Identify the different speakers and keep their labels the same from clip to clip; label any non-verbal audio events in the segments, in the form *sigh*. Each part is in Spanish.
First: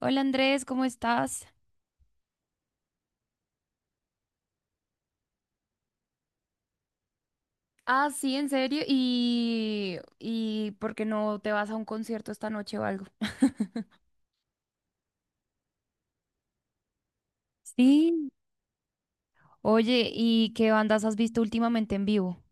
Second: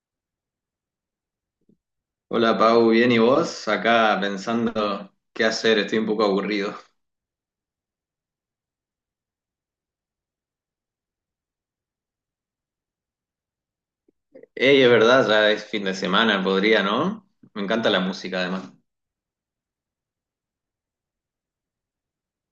Speaker 1: Hola Andrés, ¿cómo estás?
Speaker 2: Hola Pau, ¿bien y vos? Acá pensando qué hacer, estoy un poco aburrido.
Speaker 1: Ah, sí, en serio. ¿Y por qué no te vas a un concierto esta noche o algo? *laughs*
Speaker 2: Ey, es verdad, ya es fin de semana, podría, ¿no? Me encanta la
Speaker 1: Sí.
Speaker 2: música además.
Speaker 1: Oye, ¿y qué bandas has visto últimamente en vivo?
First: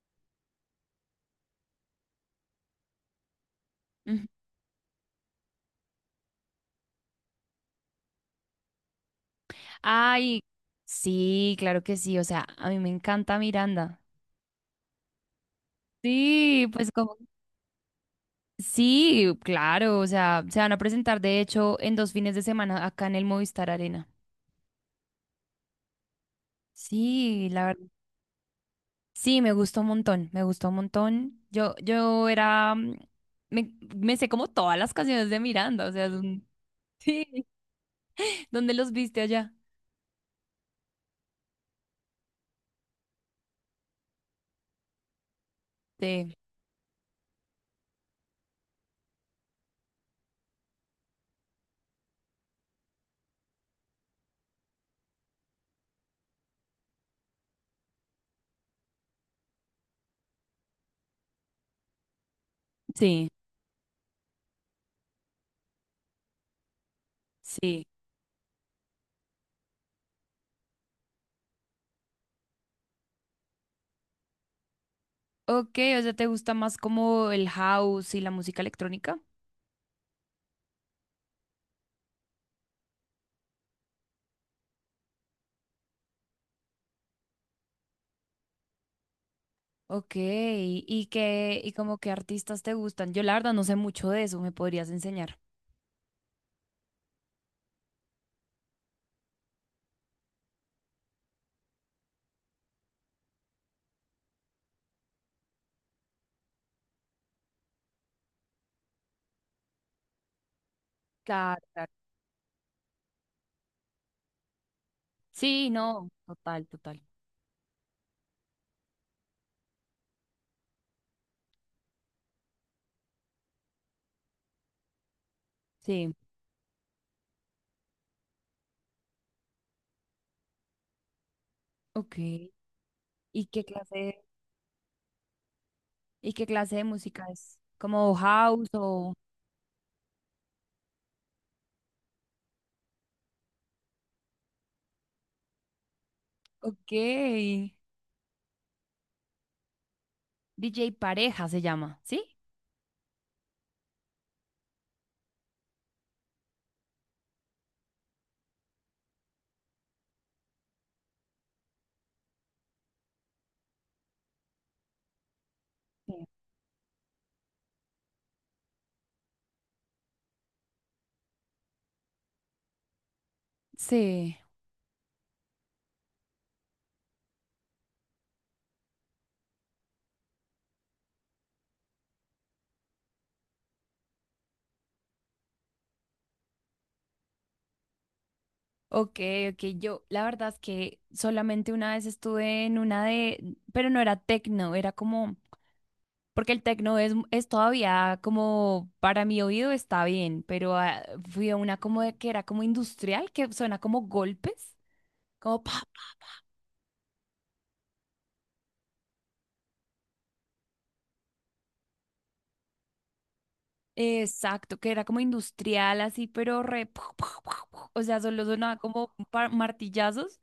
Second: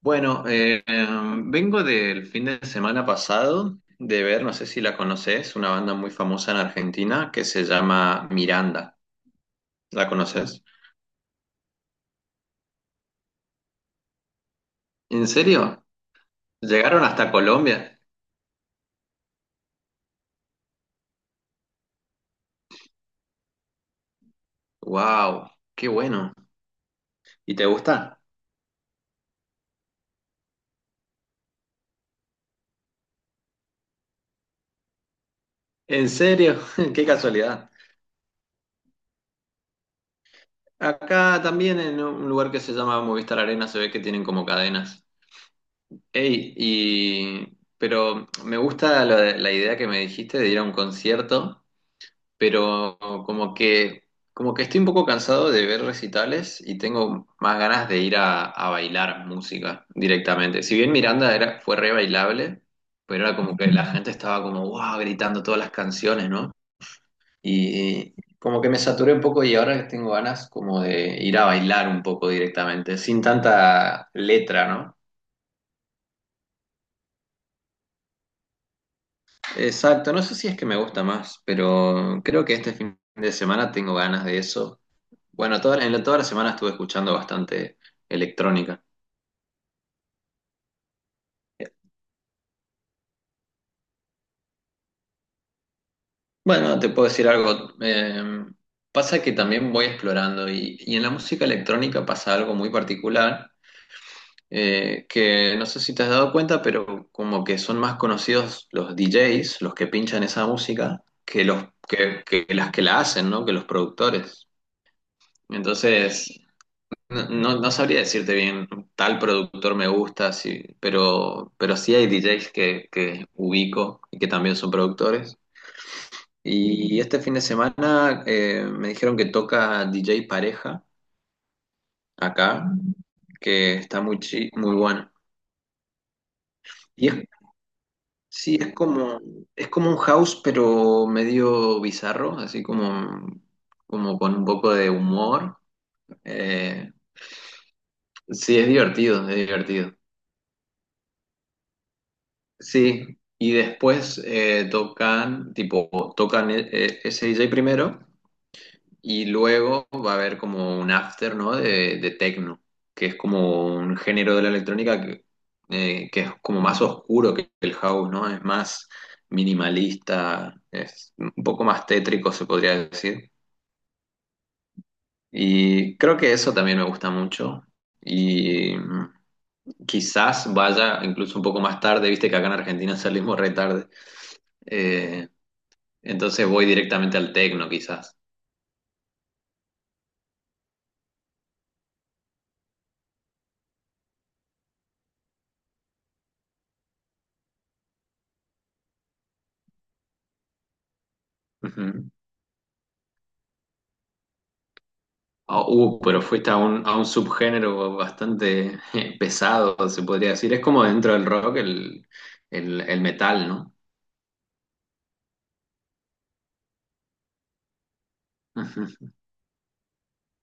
Speaker 2: Bueno, vengo del fin de semana pasado de
Speaker 1: Ujú.
Speaker 2: ver, no sé si la conoces, una banda muy famosa en Argentina que se llama Miranda. ¿La
Speaker 1: Ay,
Speaker 2: conoces?
Speaker 1: sí, claro que sí. O sea, a mí me encanta Miranda.
Speaker 2: ¿En serio?
Speaker 1: Sí, pues
Speaker 2: ¿Llegaron
Speaker 1: como...
Speaker 2: hasta Colombia?
Speaker 1: Sí, claro. O sea, se van a presentar de hecho en dos fines de semana acá en el Movistar Arena.
Speaker 2: ¡Wow! ¡Qué bueno!
Speaker 1: Sí,
Speaker 2: ¿Y te
Speaker 1: la verdad.
Speaker 2: gusta?
Speaker 1: Sí, me gustó un montón, me gustó un montón. Yo era, me sé como todas las canciones de Miranda, o sea,
Speaker 2: ¿En
Speaker 1: es un-
Speaker 2: serio? *laughs*
Speaker 1: *laughs*
Speaker 2: ¡Qué
Speaker 1: sí,
Speaker 2: casualidad!
Speaker 1: ¿dónde los viste allá?
Speaker 2: Acá también en un lugar que se llama Movistar Arena se ve que tienen como cadenas.
Speaker 1: Sí,
Speaker 2: Ey, y pero me gusta la idea que me dijiste de ir a un concierto, pero como que como que estoy un poco cansado de ver recitales y tengo más ganas de ir a bailar música directamente. Si bien Miranda era, fue re bailable, pero
Speaker 1: sí,
Speaker 2: era como que la gente estaba como wow, gritando todas las canciones, ¿no?
Speaker 1: sí.
Speaker 2: Y como que me saturé un poco y ahora tengo ganas como de ir a bailar un poco directamente, sin tanta letra, ¿no?
Speaker 1: Ok, o sea, ¿te gusta más como el house y la música electrónica?
Speaker 2: Exacto, no sé si es que me gusta más, pero creo que este fin de semana tengo ganas de eso. Bueno, toda la semana estuve escuchando bastante electrónica.
Speaker 1: Ok, ¿y como qué artistas te gustan? Yo la verdad no sé mucho de eso, ¿me podrías enseñar?
Speaker 2: Bueno, te puedo decir algo. Pasa que también voy explorando y en la música electrónica pasa algo muy particular, que no sé si te has dado cuenta, pero como que son más conocidos los DJs, los que pinchan esa música, que
Speaker 1: Claro,
Speaker 2: los
Speaker 1: claro.
Speaker 2: que las que la hacen, ¿no? Que los productores.
Speaker 1: Sí, no,
Speaker 2: Entonces,
Speaker 1: total, total.
Speaker 2: no, no, no sabría decirte bien, tal productor me gusta, sí, pero sí hay DJs que ubico y que también son productores.
Speaker 1: Sí,
Speaker 2: Y este fin de semana me dijeron que toca DJ Pareja
Speaker 1: ok.
Speaker 2: acá,
Speaker 1: ¿Y qué
Speaker 2: que está muy,
Speaker 1: clase,
Speaker 2: muy bueno.
Speaker 1: y qué clase de
Speaker 2: Y es
Speaker 1: música es? ¿Como
Speaker 2: Sí,
Speaker 1: house
Speaker 2: es
Speaker 1: o...?
Speaker 2: como, es como un house, pero medio bizarro, así como, como con un poco de humor.
Speaker 1: Ok.
Speaker 2: Eh, sí, es divertido, es divertido.
Speaker 1: DJ Pareja se llama, ¿sí?
Speaker 2: Sí, y después tocan, tipo, tocan ese DJ primero. Y luego va a haber como un after, ¿no? De techno, que es como un género de la electrónica que es como más oscuro que el house, ¿no? Es más minimalista, es un poco más tétrico, se podría decir.
Speaker 1: Sí,
Speaker 2: Y creo que eso también me gusta mucho. Y quizás vaya incluso un poco más tarde, viste que acá en Argentina salimos re tarde. Eh, entonces voy directamente al techno, quizás.
Speaker 1: ok, ok. Yo, la verdad es que solamente una vez estuve en una de, pero no era techno, era como porque el tecno es todavía como, para mi oído está bien, pero ah, fui a una como
Speaker 2: Ujú.
Speaker 1: de- que era como industrial, que suena como golpes,
Speaker 2: Ah,
Speaker 1: como pa,
Speaker 2: Pero fuiste a un, subgénero bastante pesado, se podría decir. Es como dentro del rock el metal, ¿no?
Speaker 1: exacto, que era como industrial así, pero re, pu- pu- pu- pu, o sea, solo sonaba como
Speaker 2: *laughs*
Speaker 1: pa- martillazos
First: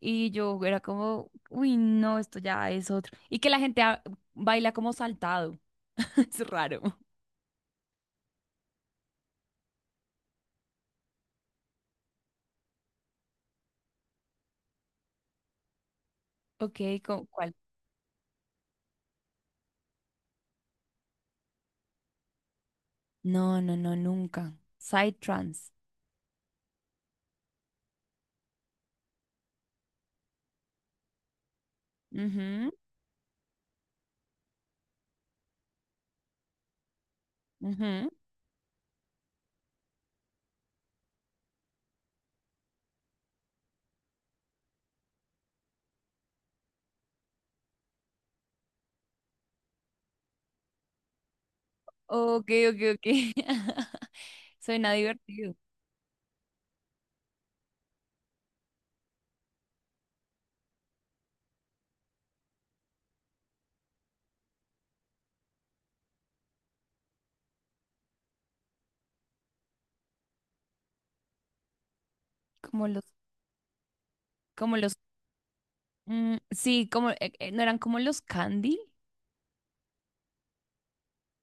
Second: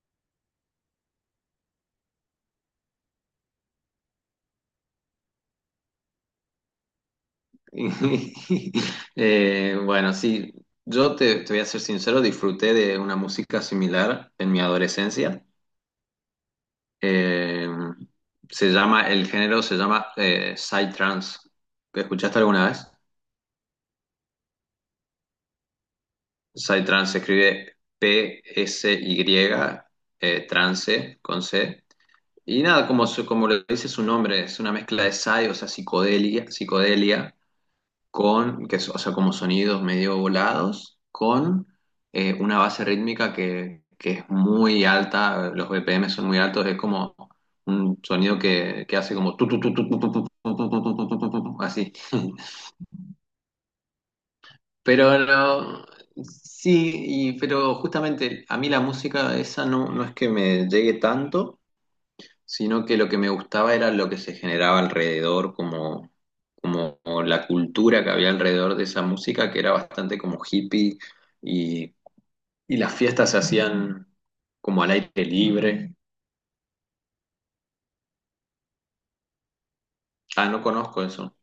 Speaker 1: y yo era como, uy, no, esto ya es otro. Y que la gente ah, baila como saltado, *laughs* es raro.
Speaker 2: Bueno, sí, yo te voy a ser sincero, disfruté de una música similar en mi adolescencia.
Speaker 1: Ok, ¿con cuál?
Speaker 2: Eh, el género se llama psytrance. ¿Escuchaste alguna vez?
Speaker 1: No, no, no, nunca. Side trance.
Speaker 2: Psytrance se escribe PSY, trance con C. Y
Speaker 1: Ujú,
Speaker 2: nada, como, como lo dice su nombre, es una mezcla de psy, o sea, psicodelia
Speaker 1: ujú.
Speaker 2: con, o sea, como sonidos medio volados, con una base rítmica que es muy alta, los BPM son muy altos, es como un sonido que hace como tu, así. *laughs*
Speaker 1: Ok, ok, ok. *laughs* Suena
Speaker 2: Pero
Speaker 1: divertido.
Speaker 2: no- sí, pero justamente a mí la música esa no, no es que me llegue tanto. Sino que lo que me gustaba era lo que se generaba alrededor, como la cultura que había alrededor de esa música, que era bastante como hippie, y, y
Speaker 1: Como
Speaker 2: las
Speaker 1: los,
Speaker 2: fiestas se hacían
Speaker 1: como
Speaker 2: como al
Speaker 1: los,
Speaker 2: aire libre.
Speaker 1: mm, sí, como, no eran como los candy,
Speaker 2: Ah, no conozco eso.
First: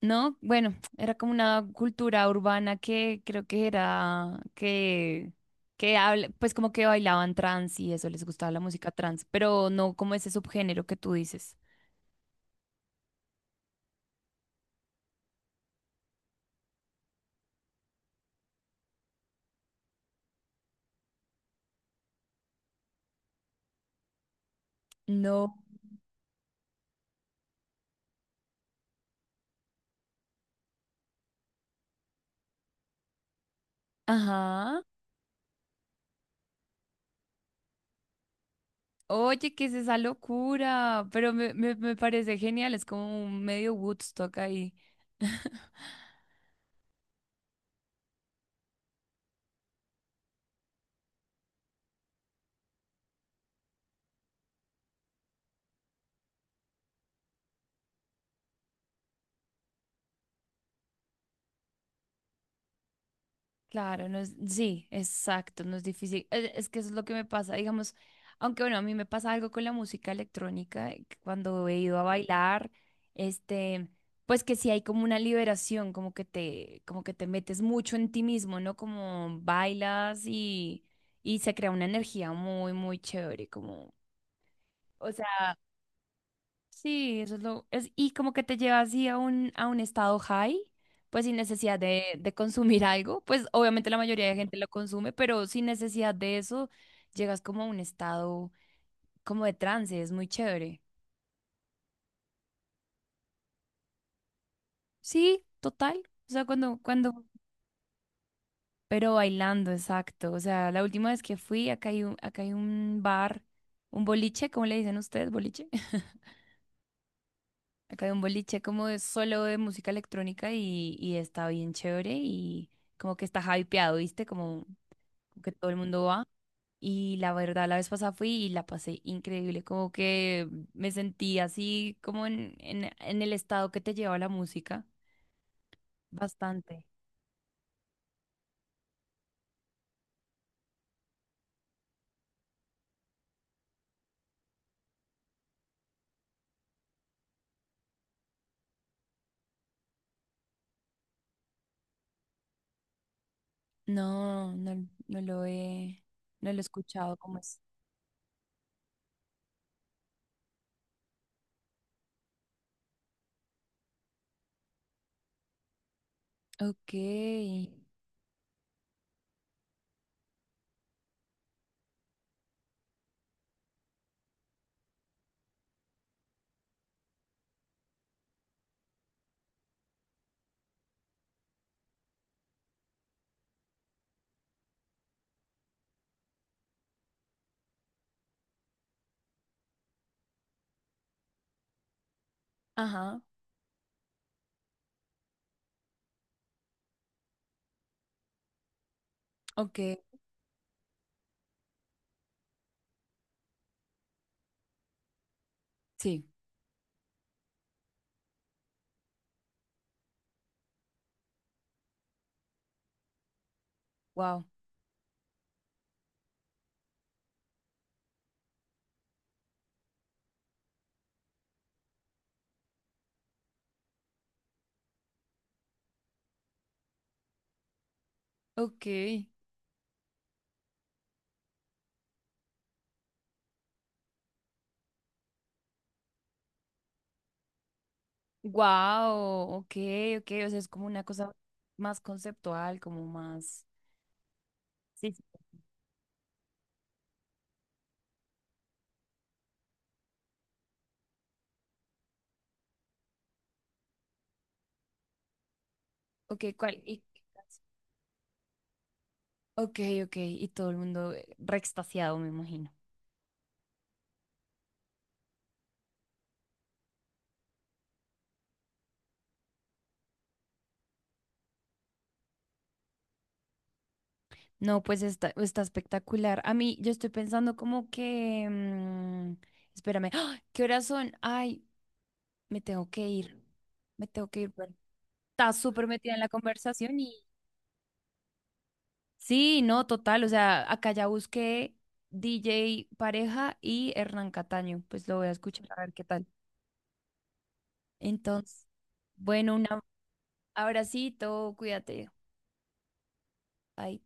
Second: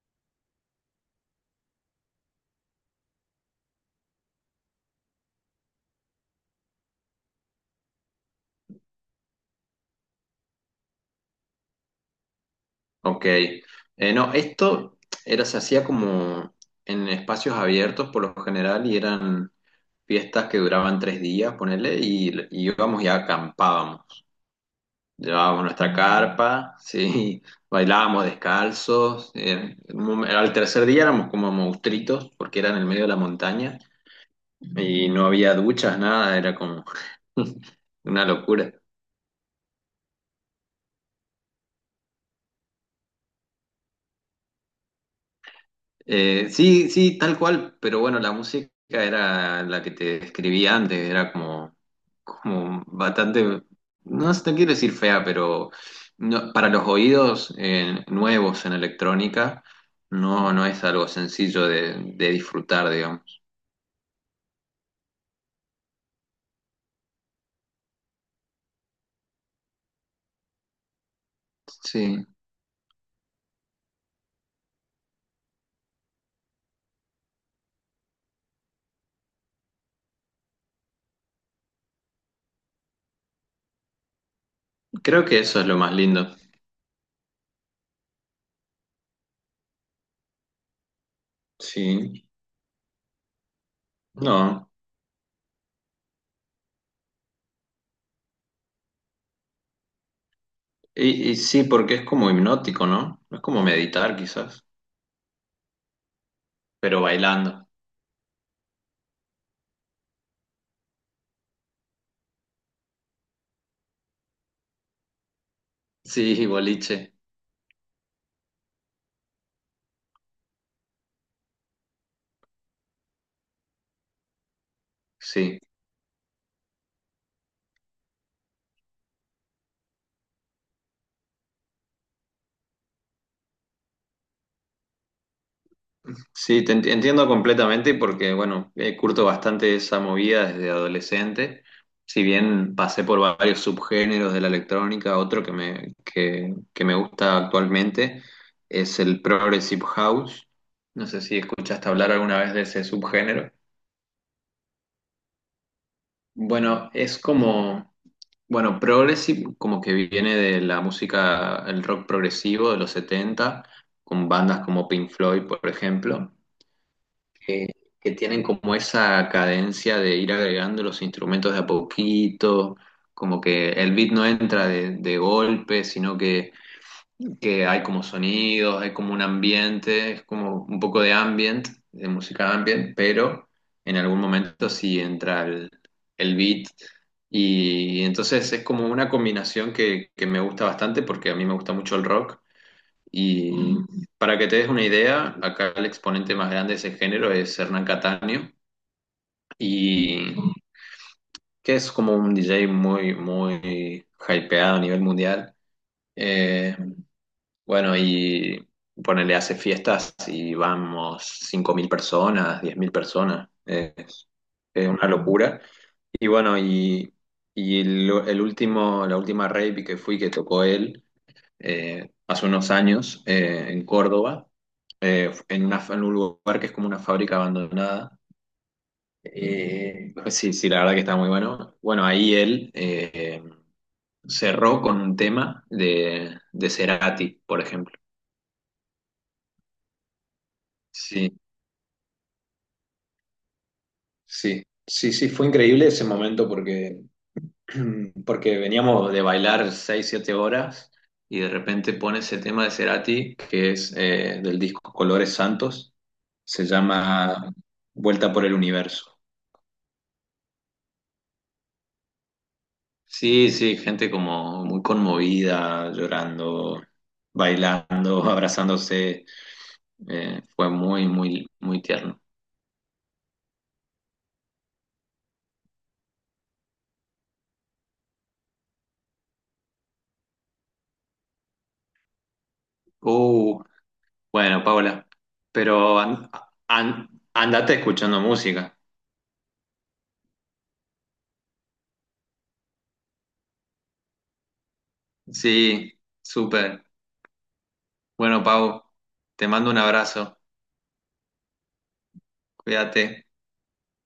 Speaker 1: ¿no? Bueno, era como una cultura urbana que creo que era, que habla, pues como que bailaban trans y eso, les gustaba la música trans, pero no como ese subgénero que tú dices.
Speaker 2: Ok. No, se hacía como en espacios abiertos por lo general y eran fiestas que duraban 3 días, ponele, y íbamos y acampábamos.
Speaker 1: No.
Speaker 2: Llevábamos nuestra carpa, sí, *laughs* bailábamos descalzos. Al tercer día éramos como monstruitos porque era en el medio de la montaña
Speaker 1: Ajá.
Speaker 2: y no había duchas, nada, era como *laughs* una locura.
Speaker 1: Oye, ¿qué es esa locura? Pero me parece genial, es como un medio Woodstock ahí. *laughs*
Speaker 2: Sí, sí, tal cual, pero bueno, la música era la que te describí antes, era como bastante, no sé, no quiero decir fea, pero para los oídos nuevos en electrónica, no, no es algo sencillo de disfrutar, digamos.
Speaker 1: Claro, no es, sí, exacto, no es difícil. Es que eso es lo que me pasa, digamos, aunque bueno, a mí me pasa algo con la música electrónica, que cuando he ido a
Speaker 2: Sí,
Speaker 1: bailar, este, pues que sí hay como una liberación, como que te metes mucho en ti mismo, ¿no? Como bailas y se crea una energía muy, muy chévere, como,
Speaker 2: creo que eso es lo más lindo.
Speaker 1: sí, eso es lo, es, y como que te lleva así a un estado high, pues sin necesidad
Speaker 2: Sí,
Speaker 1: de consumir *laughs* algo, pues obviamente la mayoría de gente lo
Speaker 2: no,
Speaker 1: consume, pero sin necesidad de eso llegas como a un estado como de trance, es muy chévere.
Speaker 2: y sí, porque es como hipnótico, ¿no? Es como meditar quizás,
Speaker 1: Sí, total, o sea, cuando,
Speaker 2: pero
Speaker 1: cuando,
Speaker 2: bailando.
Speaker 1: pero bailando, exacto, o sea, la última vez que fui, acá hay un bar, un boliche, ¿cómo le dicen ustedes, boliche? *laughs*
Speaker 2: Sí, boliche,
Speaker 1: Acá hay un boliche como de solo de música electrónica y está bien chévere y como que está hypeado, ¿viste? Como que
Speaker 2: sí.
Speaker 1: todo el mundo va. Y la verdad, la vez pasada fui y la pasé increíble, como que me sentí así como en el estado que te lleva la música.
Speaker 2: Sí,
Speaker 1: Bastante.
Speaker 2: entiendo completamente porque, bueno, curto bastante esa movida desde adolescente. Si bien pasé por varios subgéneros de la electrónica, otro que me gusta actualmente es el Progressive House. No sé si escuchaste hablar alguna vez de ese subgénero.
Speaker 1: No, no lo he, no lo he
Speaker 2: Bueno,
Speaker 1: escuchado,
Speaker 2: es
Speaker 1: ¿cómo es?
Speaker 2: como, bueno, Progressive como que viene de la música, el rock progresivo de los 70 con bandas como Pink Floyd, por ejemplo.
Speaker 1: Ok.
Speaker 2: eh, que tienen como esa cadencia de ir agregando los instrumentos de a poquito, como que el beat no entra de golpe, sino que hay como sonidos, hay como un ambiente, es como un poco de ambient, de música ambient, pero en algún momento sí entra el beat. Y entonces es como una combinación que me gusta bastante porque a mí me gusta mucho el rock
Speaker 1: Ajá,
Speaker 2: y para que te des una idea, acá el exponente más grande de ese género es Hernán Cataño,
Speaker 1: ok,
Speaker 2: y que es como un DJ muy, muy hypeado a nivel mundial.
Speaker 1: sí,
Speaker 2: Eh, bueno, y ponele, hace fiestas y vamos 5.000 personas, 10.000 personas. Es,
Speaker 1: wow,
Speaker 2: es una locura. Y bueno, el último, la última rave que fui que tocó él, hace unos años en Córdoba, en un lugar que es como una fábrica abandonada.
Speaker 1: ok.
Speaker 2: Pues sí, sí, la verdad que está muy bueno. Bueno, ahí él cerró con un tema de Cerati, por ejemplo.
Speaker 1: Wow, ok, ok, o sea, es como una cosa
Speaker 2: Sí,
Speaker 1: más conceptual, como más.
Speaker 2: sí,
Speaker 1: Sí,
Speaker 2: sí,
Speaker 1: sí.
Speaker 2: sí, fue increíble ese momento porque *clears throat* porque veníamos de bailar 6 7 horas y de repente pone ese tema de Cerati, que es del disco Colores Santos,
Speaker 1: Ok,
Speaker 2: se
Speaker 1: ¿cuál? Y-
Speaker 2: llama Vuelta por el Universo.
Speaker 1: ok, ok, y todo el mundo re extasiado, me imagino.
Speaker 2: Sí, sí, gente como muy conmovida, llorando, bailando, *laughs* abrazándose, fue muy, muy, muy tierno.
Speaker 1: No, pues está, está espectacular. A mí, yo estoy pensando como que. Espérame, ¡Ah! ¿Qué horas son? Ay, me tengo que ir.
Speaker 2: Uh,
Speaker 1: Me tengo que ir.
Speaker 2: bueno,
Speaker 1: Pero
Speaker 2: Paula,
Speaker 1: está súper
Speaker 2: pero
Speaker 1: metida en la conversación.
Speaker 2: andate escuchando música.
Speaker 1: Sí, no, total, o sea, acá ya busqué DJ Pareja y Hernán Cataño, pues lo voy a escuchar a ver
Speaker 2: Sí,
Speaker 1: qué tal.
Speaker 2: súper. Bueno,
Speaker 1: Entonces,
Speaker 2: Pau, te
Speaker 1: bueno, un
Speaker 2: mando un abrazo.
Speaker 1: abracito, cuídate.
Speaker 2: Cuídate.
Speaker 1: Bye.